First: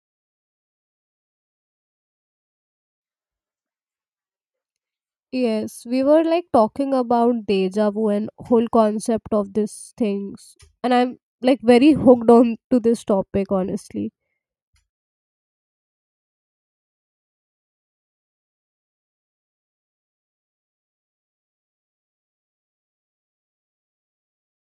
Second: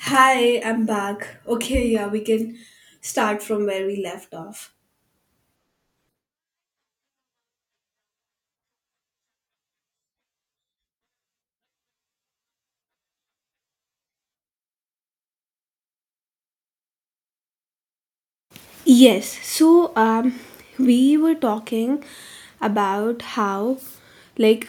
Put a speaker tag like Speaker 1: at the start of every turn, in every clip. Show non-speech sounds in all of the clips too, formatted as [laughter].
Speaker 1: Hi, I'm back. Okay, yeah, we can start from where we left off.
Speaker 2: Yes, we were like talking about deja vu and whole concept of these things. And I'm like very [laughs] hooked on to this topic, honestly.
Speaker 1: Yes, we were talking about how, like,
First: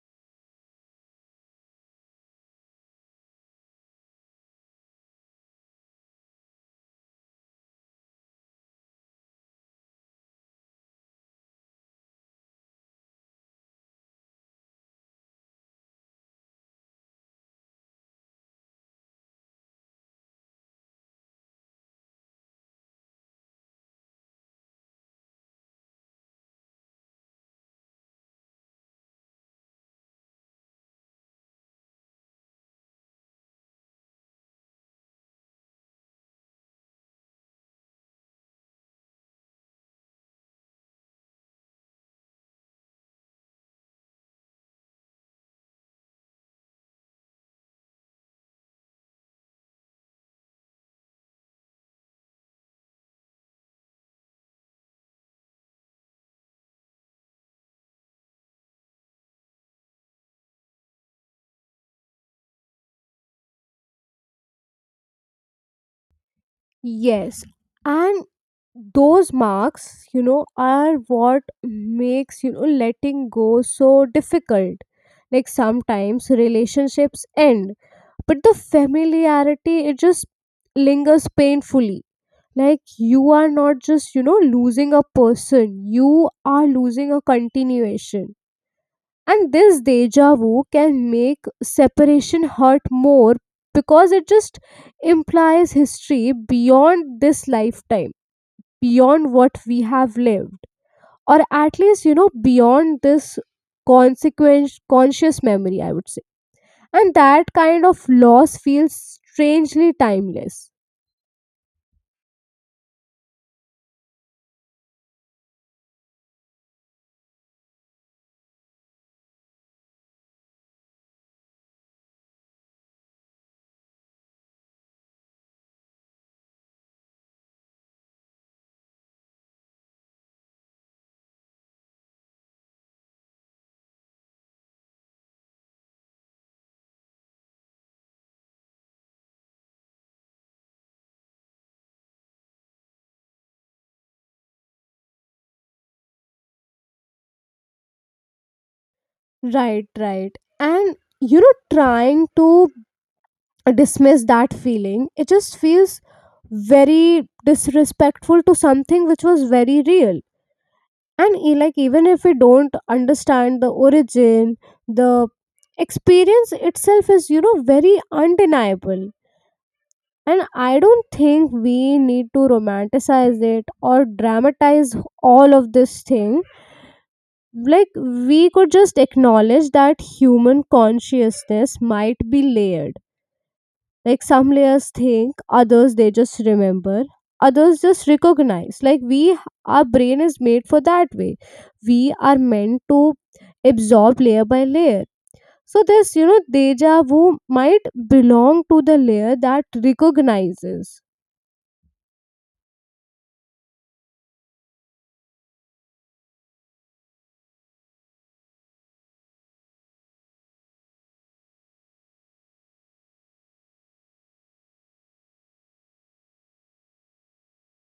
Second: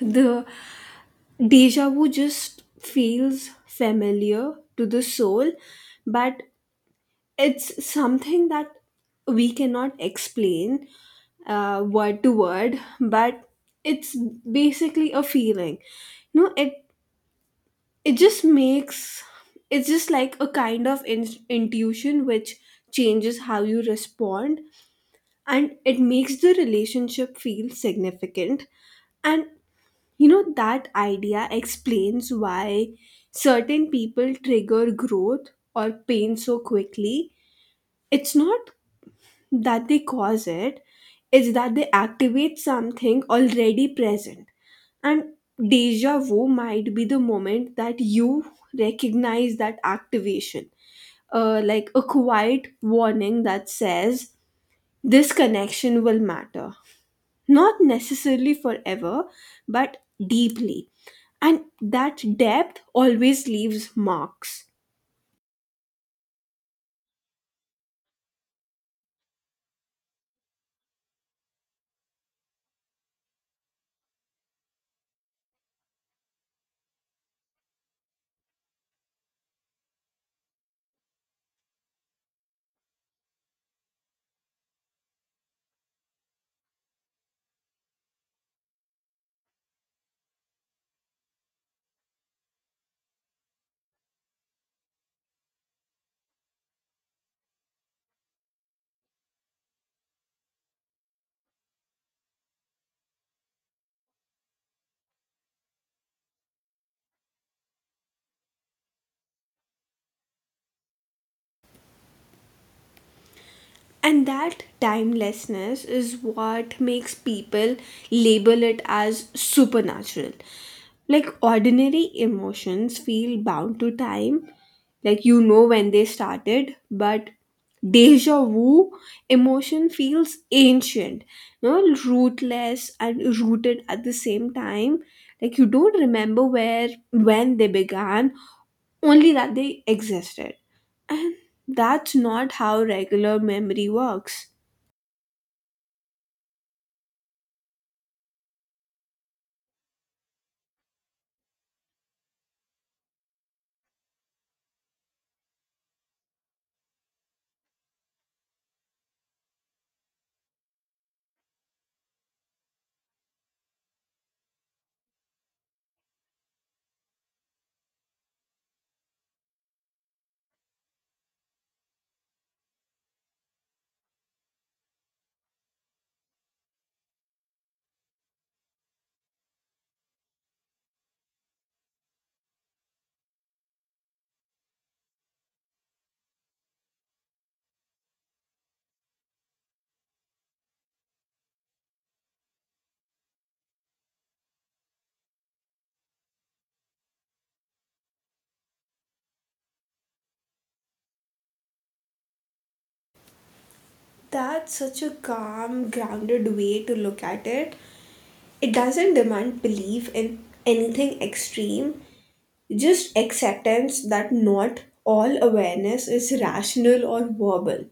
Speaker 1: the deja vu just feels familiar to the soul, but it's something that we cannot explain word to word, but it's basically a feeling. No, it just makes it's just like a kind of intuition which changes how you respond, and it makes the relationship feel significant. And you know, that idea explains why certain people trigger growth or pain so quickly. It's not that they cause it, it's that they activate something already present. And deja vu might be the moment that you recognize that activation, like a quiet warning that says, "This connection will matter. Not necessarily forever, but deeply." And that depth always leaves marks.
Speaker 2: Yes. And those marks, you know, are what makes, letting go so difficult. Like sometimes relationships end, but the familiarity, it just lingers painfully, like you are not just, you know, losing a person, you are losing a continuation. And this deja vu can make separation hurt more because it just implies history beyond this lifetime, beyond what we have lived, or at least, you know, beyond this consequence conscious memory, I would say. And that kind of loss feels strangely timeless.
Speaker 1: And that timelessness is what makes people label it as supernatural. Like, ordinary emotions feel bound to time, like you know when they started, but deja vu emotion feels ancient, you know, rootless and rooted at the same time. Like, you don't remember where when they began, only that they existed. And that's not how regular memory works.
Speaker 2: Right, right. And you know, trying to dismiss that feeling. It just feels very disrespectful to something which was very real. Like even if we don't understand the origin, the experience itself is, you know, very undeniable. And I don't think we need to romanticize it or dramatize all of this thing. Like we could just acknowledge that human consciousness might be layered. Like some layers think, others they just remember, others just recognize. Our brain is made for that way. We are meant to absorb layer by layer. So this, you know, deja vu might belong to the layer that recognizes.
Speaker 1: That's such a calm, grounded way to look at it. It doesn't demand belief in anything extreme, just acceptance that not all awareness is rational or verbal.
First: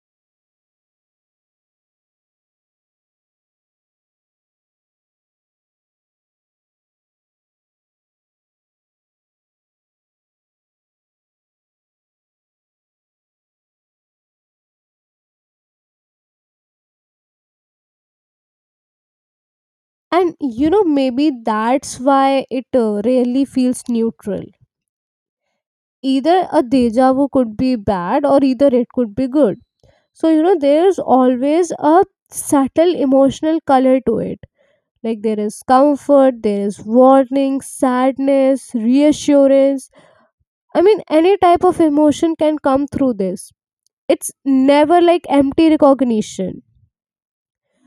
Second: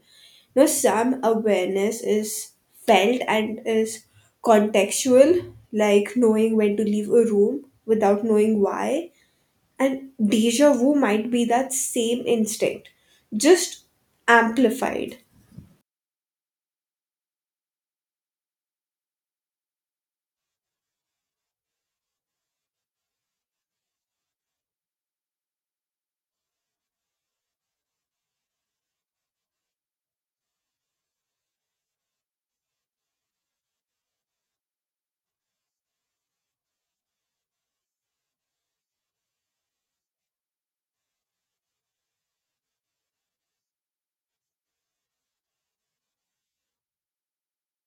Speaker 1: Now, some awareness is felt and is contextual, like knowing when to leave a room without knowing why. And deja vu might be that same instinct, just amplified.
Speaker 2: And you know, maybe that's why it really feels neutral. Either a deja vu could be bad or either it could be good. So, you know, there's always a subtle emotional color to it. Like there is comfort, there is warning, sadness, reassurance. I mean, any type of emotion can come through this. It's never like empty recognition,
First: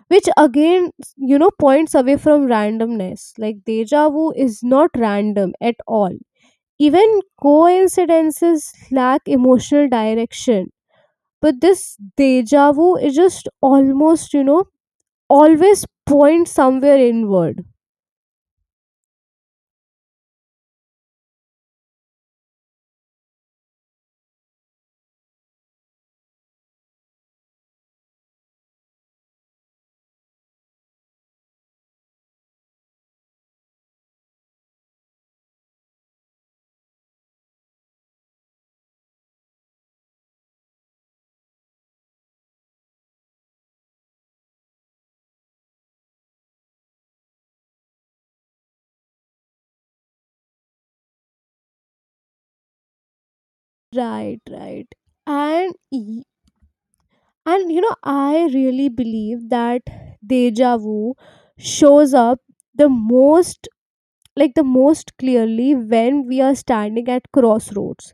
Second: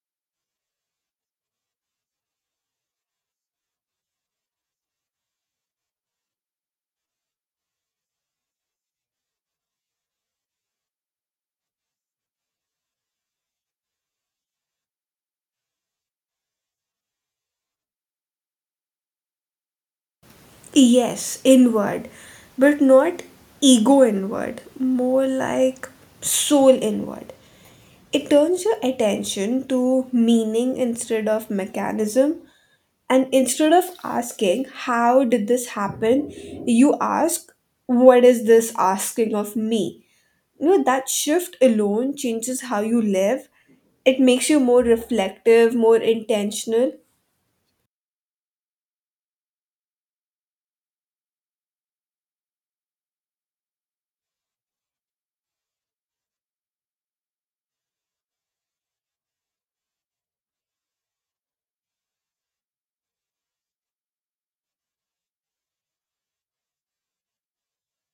Speaker 2: which again, you know, points away from randomness. Like deja vu is not random at all. Even coincidences lack emotional direction. But this deja vu is just almost, you know, always points somewhere inward.
Speaker 1: Yes, inward, but not ego inward, more like soul inward. It turns your attention to meaning instead of mechanism. And instead of asking, "How did this happen?" you ask, "What is this asking of me?" You know, that shift alone changes how you live. It makes you more reflective, more intentional.
Speaker 2: Right, right. And y- and you know, I really believe that deja vu shows up the most, like the most clearly, when we are standing at crossroads.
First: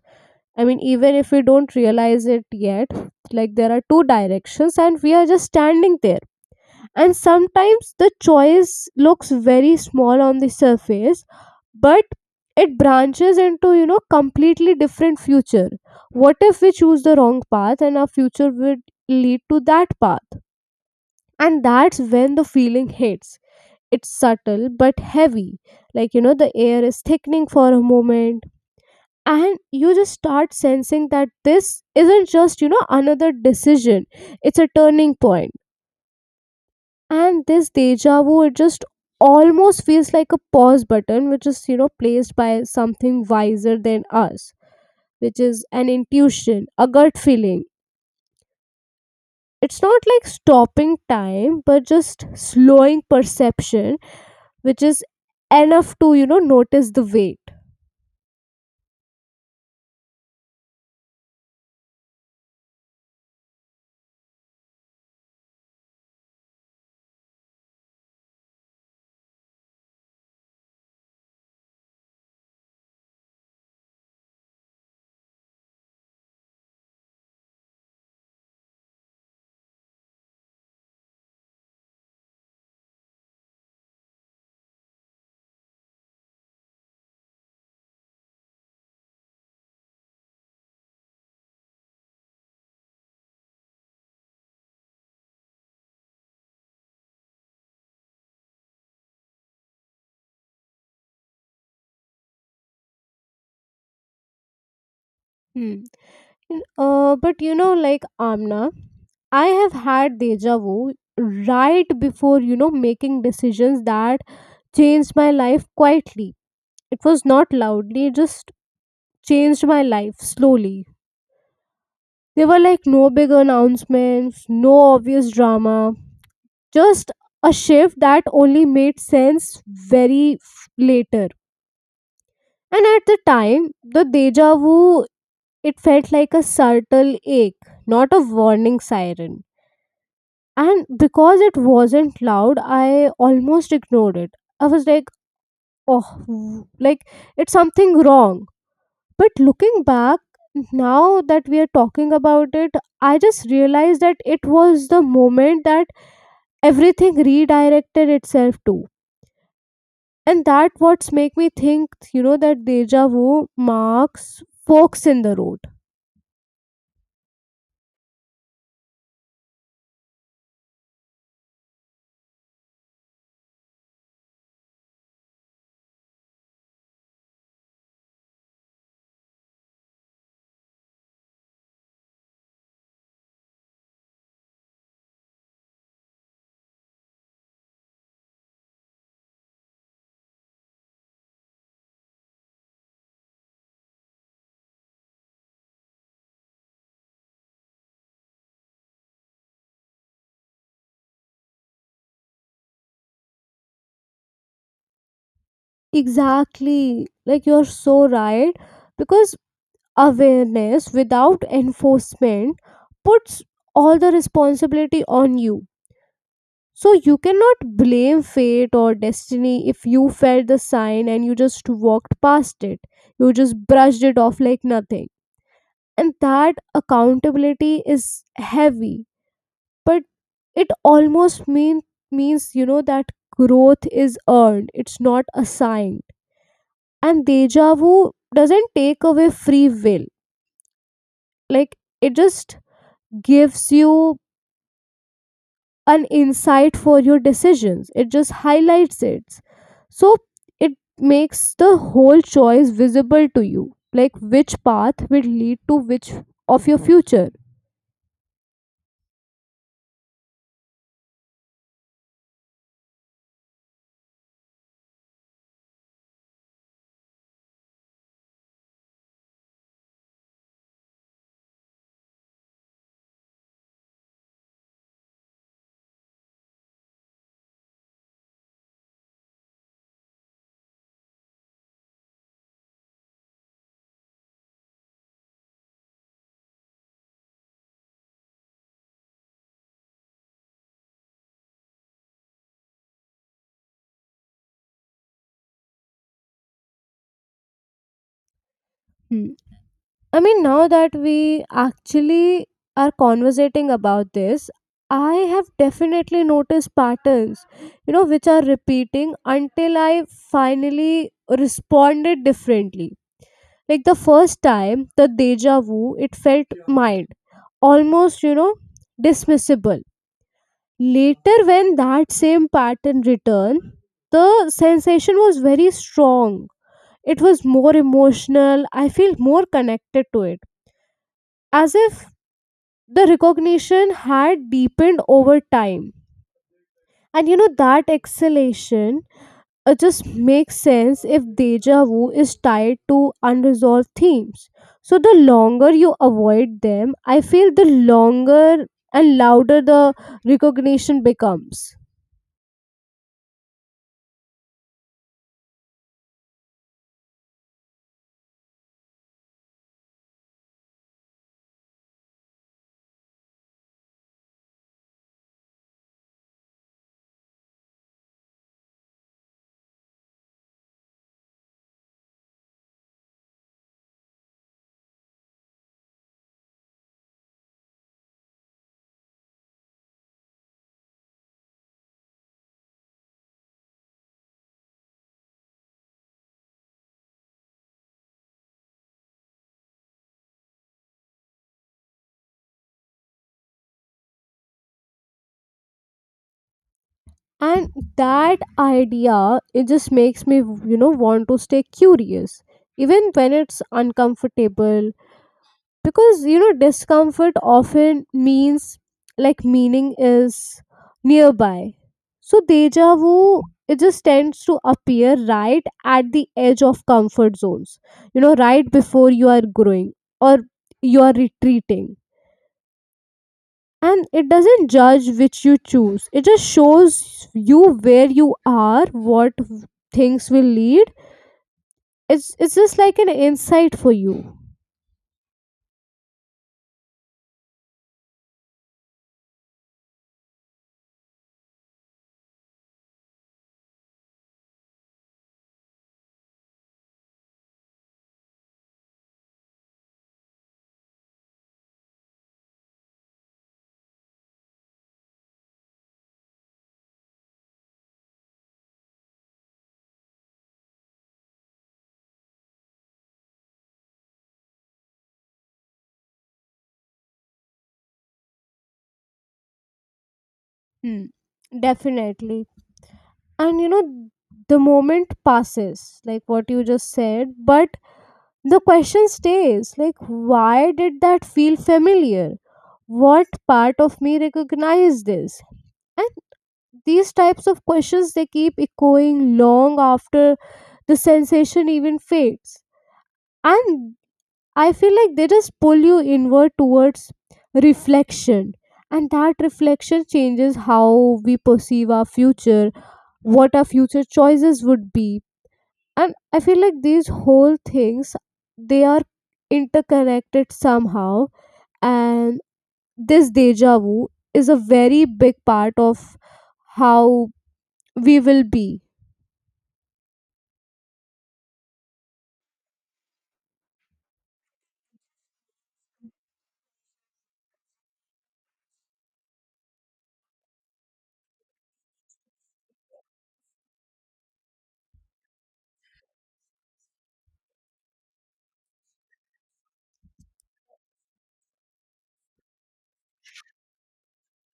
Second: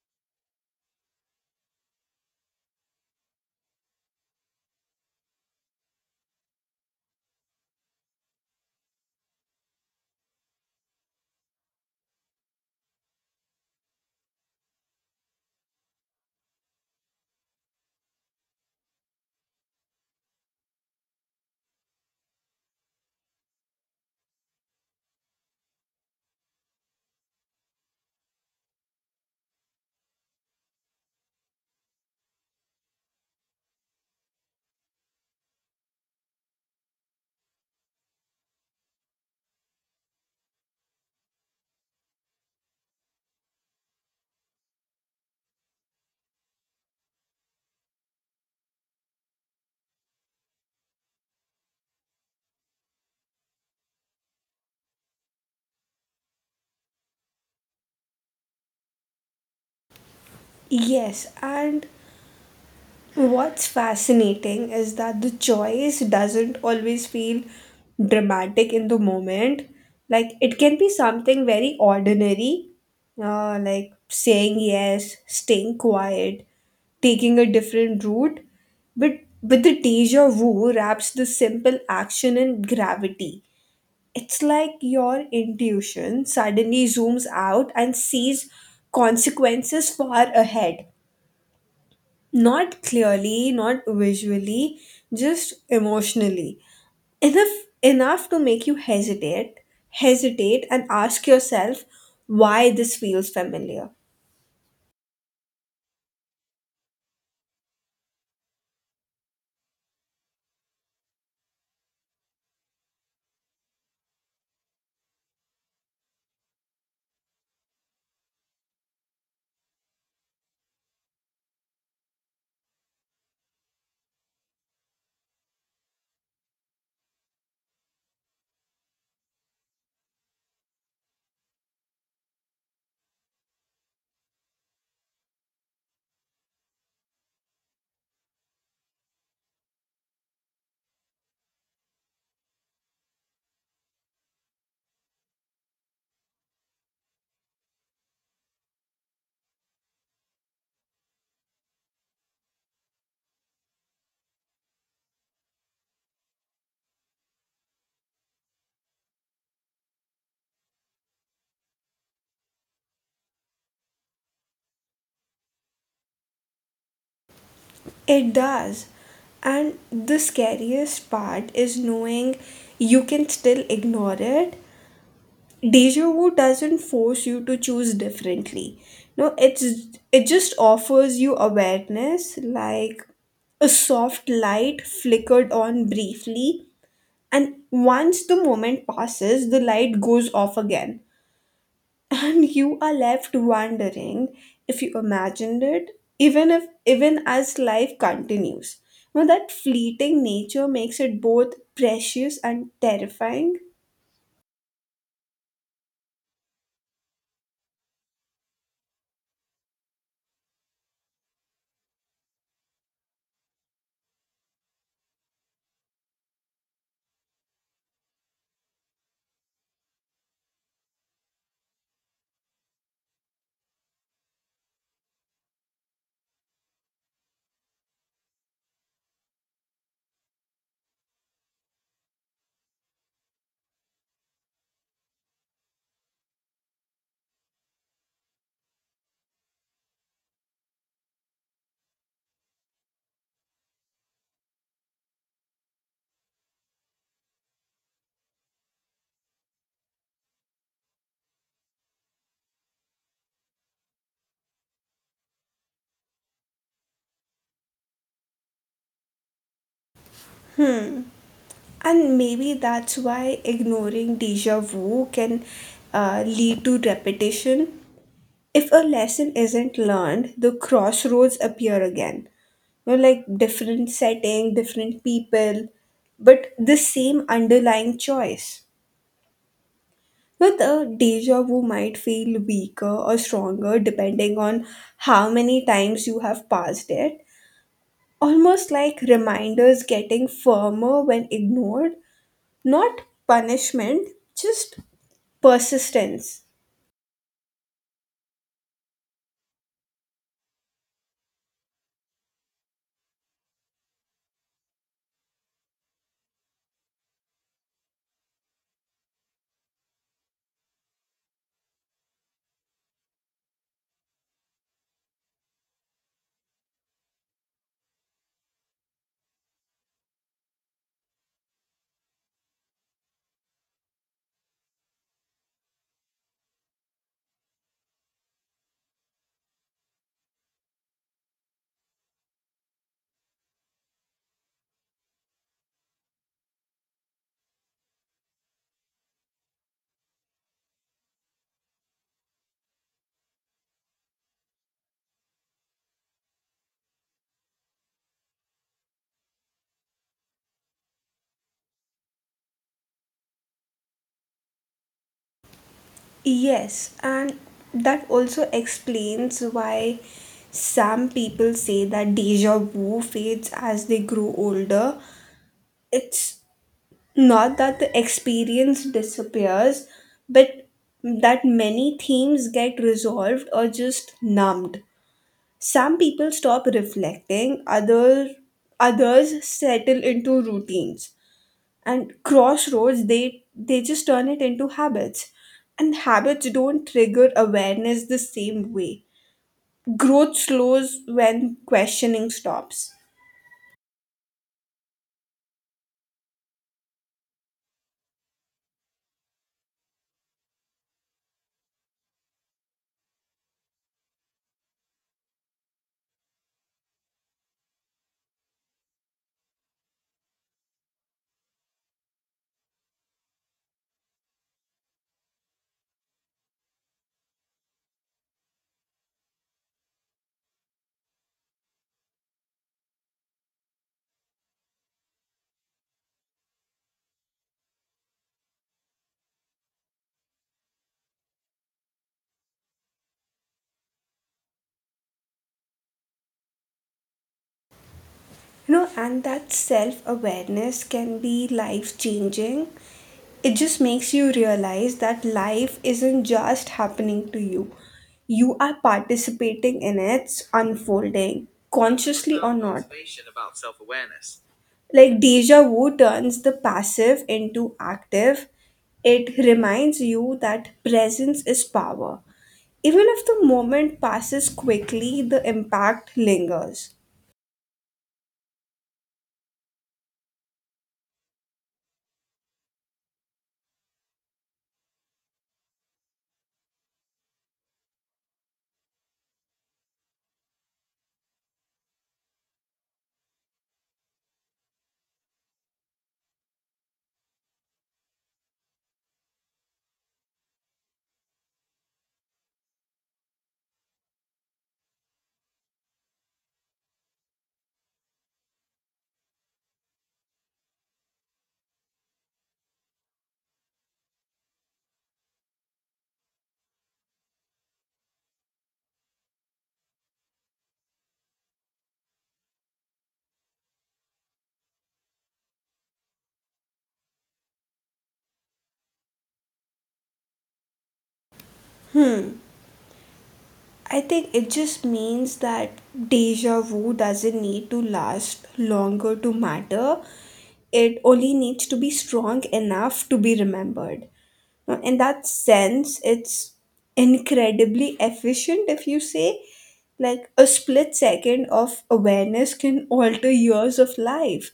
Speaker 2: I mean, even if we don't realize it yet, like there are two directions and we are just standing there. And sometimes the choice looks very small on the surface, but it branches into, you know, completely different future. What if we choose the wrong path and our future would lead to that path? And that's when the feeling hits. It's subtle but heavy, like you know the air is thickening for a moment, and you just start sensing that this isn't just, you know, another decision. It's a turning point. And this deja vu, it just almost feels like a pause button which is, you know, placed by something wiser than us, which is an intuition, a gut feeling. It's not like stopping time, but just slowing perception, which is enough to, you know, notice the weight.
Speaker 1: Yes, and what's fascinating is that the choice doesn't always feel dramatic in the moment. Like, it can be something very ordinary, like saying yes, staying quiet, taking a different route. But the deja vu wraps the simple action in gravity. It's like your intuition suddenly zooms out and sees consequences far ahead, not clearly, not visually, just emotionally. Enough enough to make you hesitate and ask yourself why this feels familiar.
Speaker 2: Hmm. And but you know, like Amna, I have had deja vu right before, you know, making decisions that changed my life quietly. It was not loudly, it just changed my life slowly. There were like no big announcements, no obvious drama, just a shift that only made sense later. And at the time, the deja vu, it felt like a subtle ache, not a warning siren. And because it wasn't loud, I almost ignored it. I was like, oh, like it's something wrong. But looking back, now that we are talking about it, I just realized that it was the moment that everything redirected itself to. And that what's make me think, you know, that deja vu marks forks in the road.
Speaker 1: It does. And the scariest part is knowing you can still ignore it. Deja vu doesn't force you to choose differently. No, it's it just offers you awareness, like a soft light flickered on briefly. And once the moment passes, the light goes off again. [laughs] And you are left wondering if you imagined it, even if even as life continues. Now, that fleeting nature makes it both precious and terrifying.
Speaker 2: Exactly, like you're so right, because awareness without enforcement puts all the responsibility on you. So you cannot blame fate or destiny if you felt the sign and you just walked past it, you just brushed it off like nothing. And that accountability is heavy, but it almost means, you know, that growth is earned, it's not assigned. And deja vu doesn't take away free will. Like it just gives you an insight for your decisions, it just highlights it. So it makes the whole choice visible to you, like which path will lead to which of your future.
Speaker 1: And maybe that's why ignoring deja vu can lead to repetition. If a lesson isn't learned, the crossroads appear again. You know, like different setting, different people, but the same underlying choice. But the deja vu might feel weaker or stronger depending on how many times you have passed it. Almost like reminders getting firmer when ignored, not punishment, just persistence.
Speaker 2: Hmm. I mean, now that we actually are conversating about this, I have definitely noticed patterns, you know, which are repeating until I finally responded differently. Like the first time, the deja vu, it felt mild, almost, you know, dismissible. Later, when that same pattern returned, the sensation was very strong. It was more emotional. I feel more connected to it, as if the recognition had deepened over time. And you know, that exhalation just makes sense if deja vu is tied to unresolved themes. So, the longer you avoid them, I feel the longer and louder the recognition becomes.
Speaker 1: Yes, and that also explains why some people say that deja vu fades as they grow older. It's not that the experience disappears, but that many themes get resolved or just numbed. Some people stop reflecting, others settle into routines, and crossroads they just turn it into habits. And habits don't trigger awareness the same way. Growth slows when questioning stops.
Speaker 2: And that idea, it just makes me, you know, want to stay curious, even when it's uncomfortable, because you know discomfort often means like meaning is nearby. So deja vu, it just tends to appear right at the edge of comfort zones, you know, right before you are growing or you are retreating. And it doesn't judge which you choose, it just shows you where you are, what things will lead. It's just like an insight for you.
Speaker 1: You know, and that self awareness can be life changing. It just makes you realize that life isn't just happening to you, you are participating in its unfolding, consciously or not. Like, deja vu turns the passive into active. It reminds you that presence is power. Even if the moment passes quickly, the impact lingers.
Speaker 2: Hmm. Definitely. And you know, the moment passes, like what you just said, but the question stays like, why did that feel familiar? What part of me recognized this? And these types of questions, they keep echoing long after the sensation even fades. And I feel like they just pull you inward towards reflection. And that reflection changes how we perceive our future, what our future choices would be. And I feel like these whole things, they are interconnected somehow. And this deja vu is a very big part of how we will be.
Speaker 1: I think it just means that deja vu doesn't need to last longer to matter. It only needs to be strong enough to be remembered. Now, in that sense, it's incredibly efficient. If you say, like, a split second of awareness can alter years of life.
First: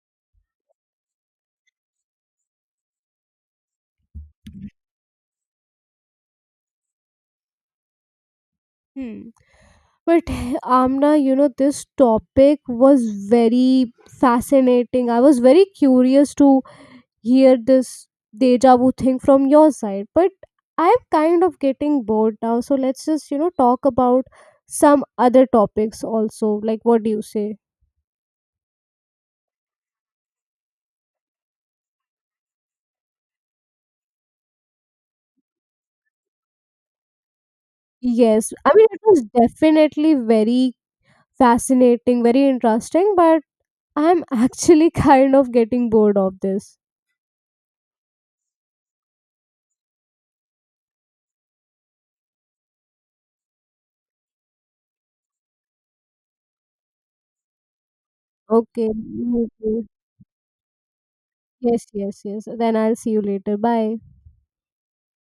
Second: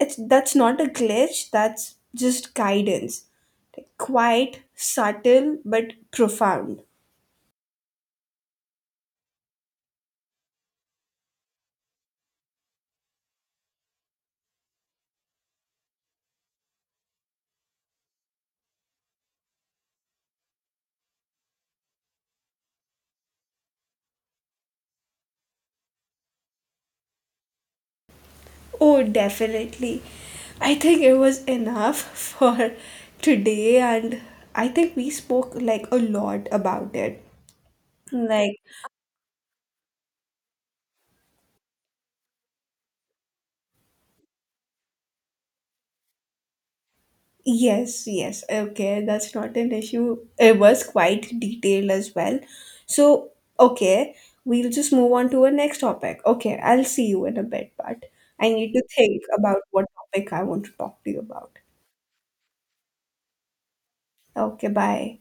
Speaker 1: It's, that's not a glitch, that's just guidance. Like, quite subtle, but profound.
Speaker 2: Hmm. But [laughs] Amna, you know, this topic was very fascinating. I was very curious to hear this deja vu thing from your side. But I'm kind of getting bored now. So let's just, you know, talk about some other topics also. Like, what do you say?
Speaker 1: Oh, definitely. I think it was enough [laughs] for today, and I think we spoke like a lot about it.
Speaker 2: Yes.
Speaker 1: Like,
Speaker 2: I mean, it was definitely very fascinating, very interesting. But I'm actually [laughs] kind of getting bored of this.
Speaker 1: yes, yes, okay, that's not an issue. It was quite detailed as well. So, okay, we'll just move on to our next topic. Okay, I'll see you in a bit, but I need to
Speaker 2: Okay,
Speaker 1: think
Speaker 2: me
Speaker 1: about
Speaker 2: too.
Speaker 1: what topic I want to talk to you about.
Speaker 2: Yes, yes, yes. Then I'll see you later. Bye.
Speaker 1: Okay, bye.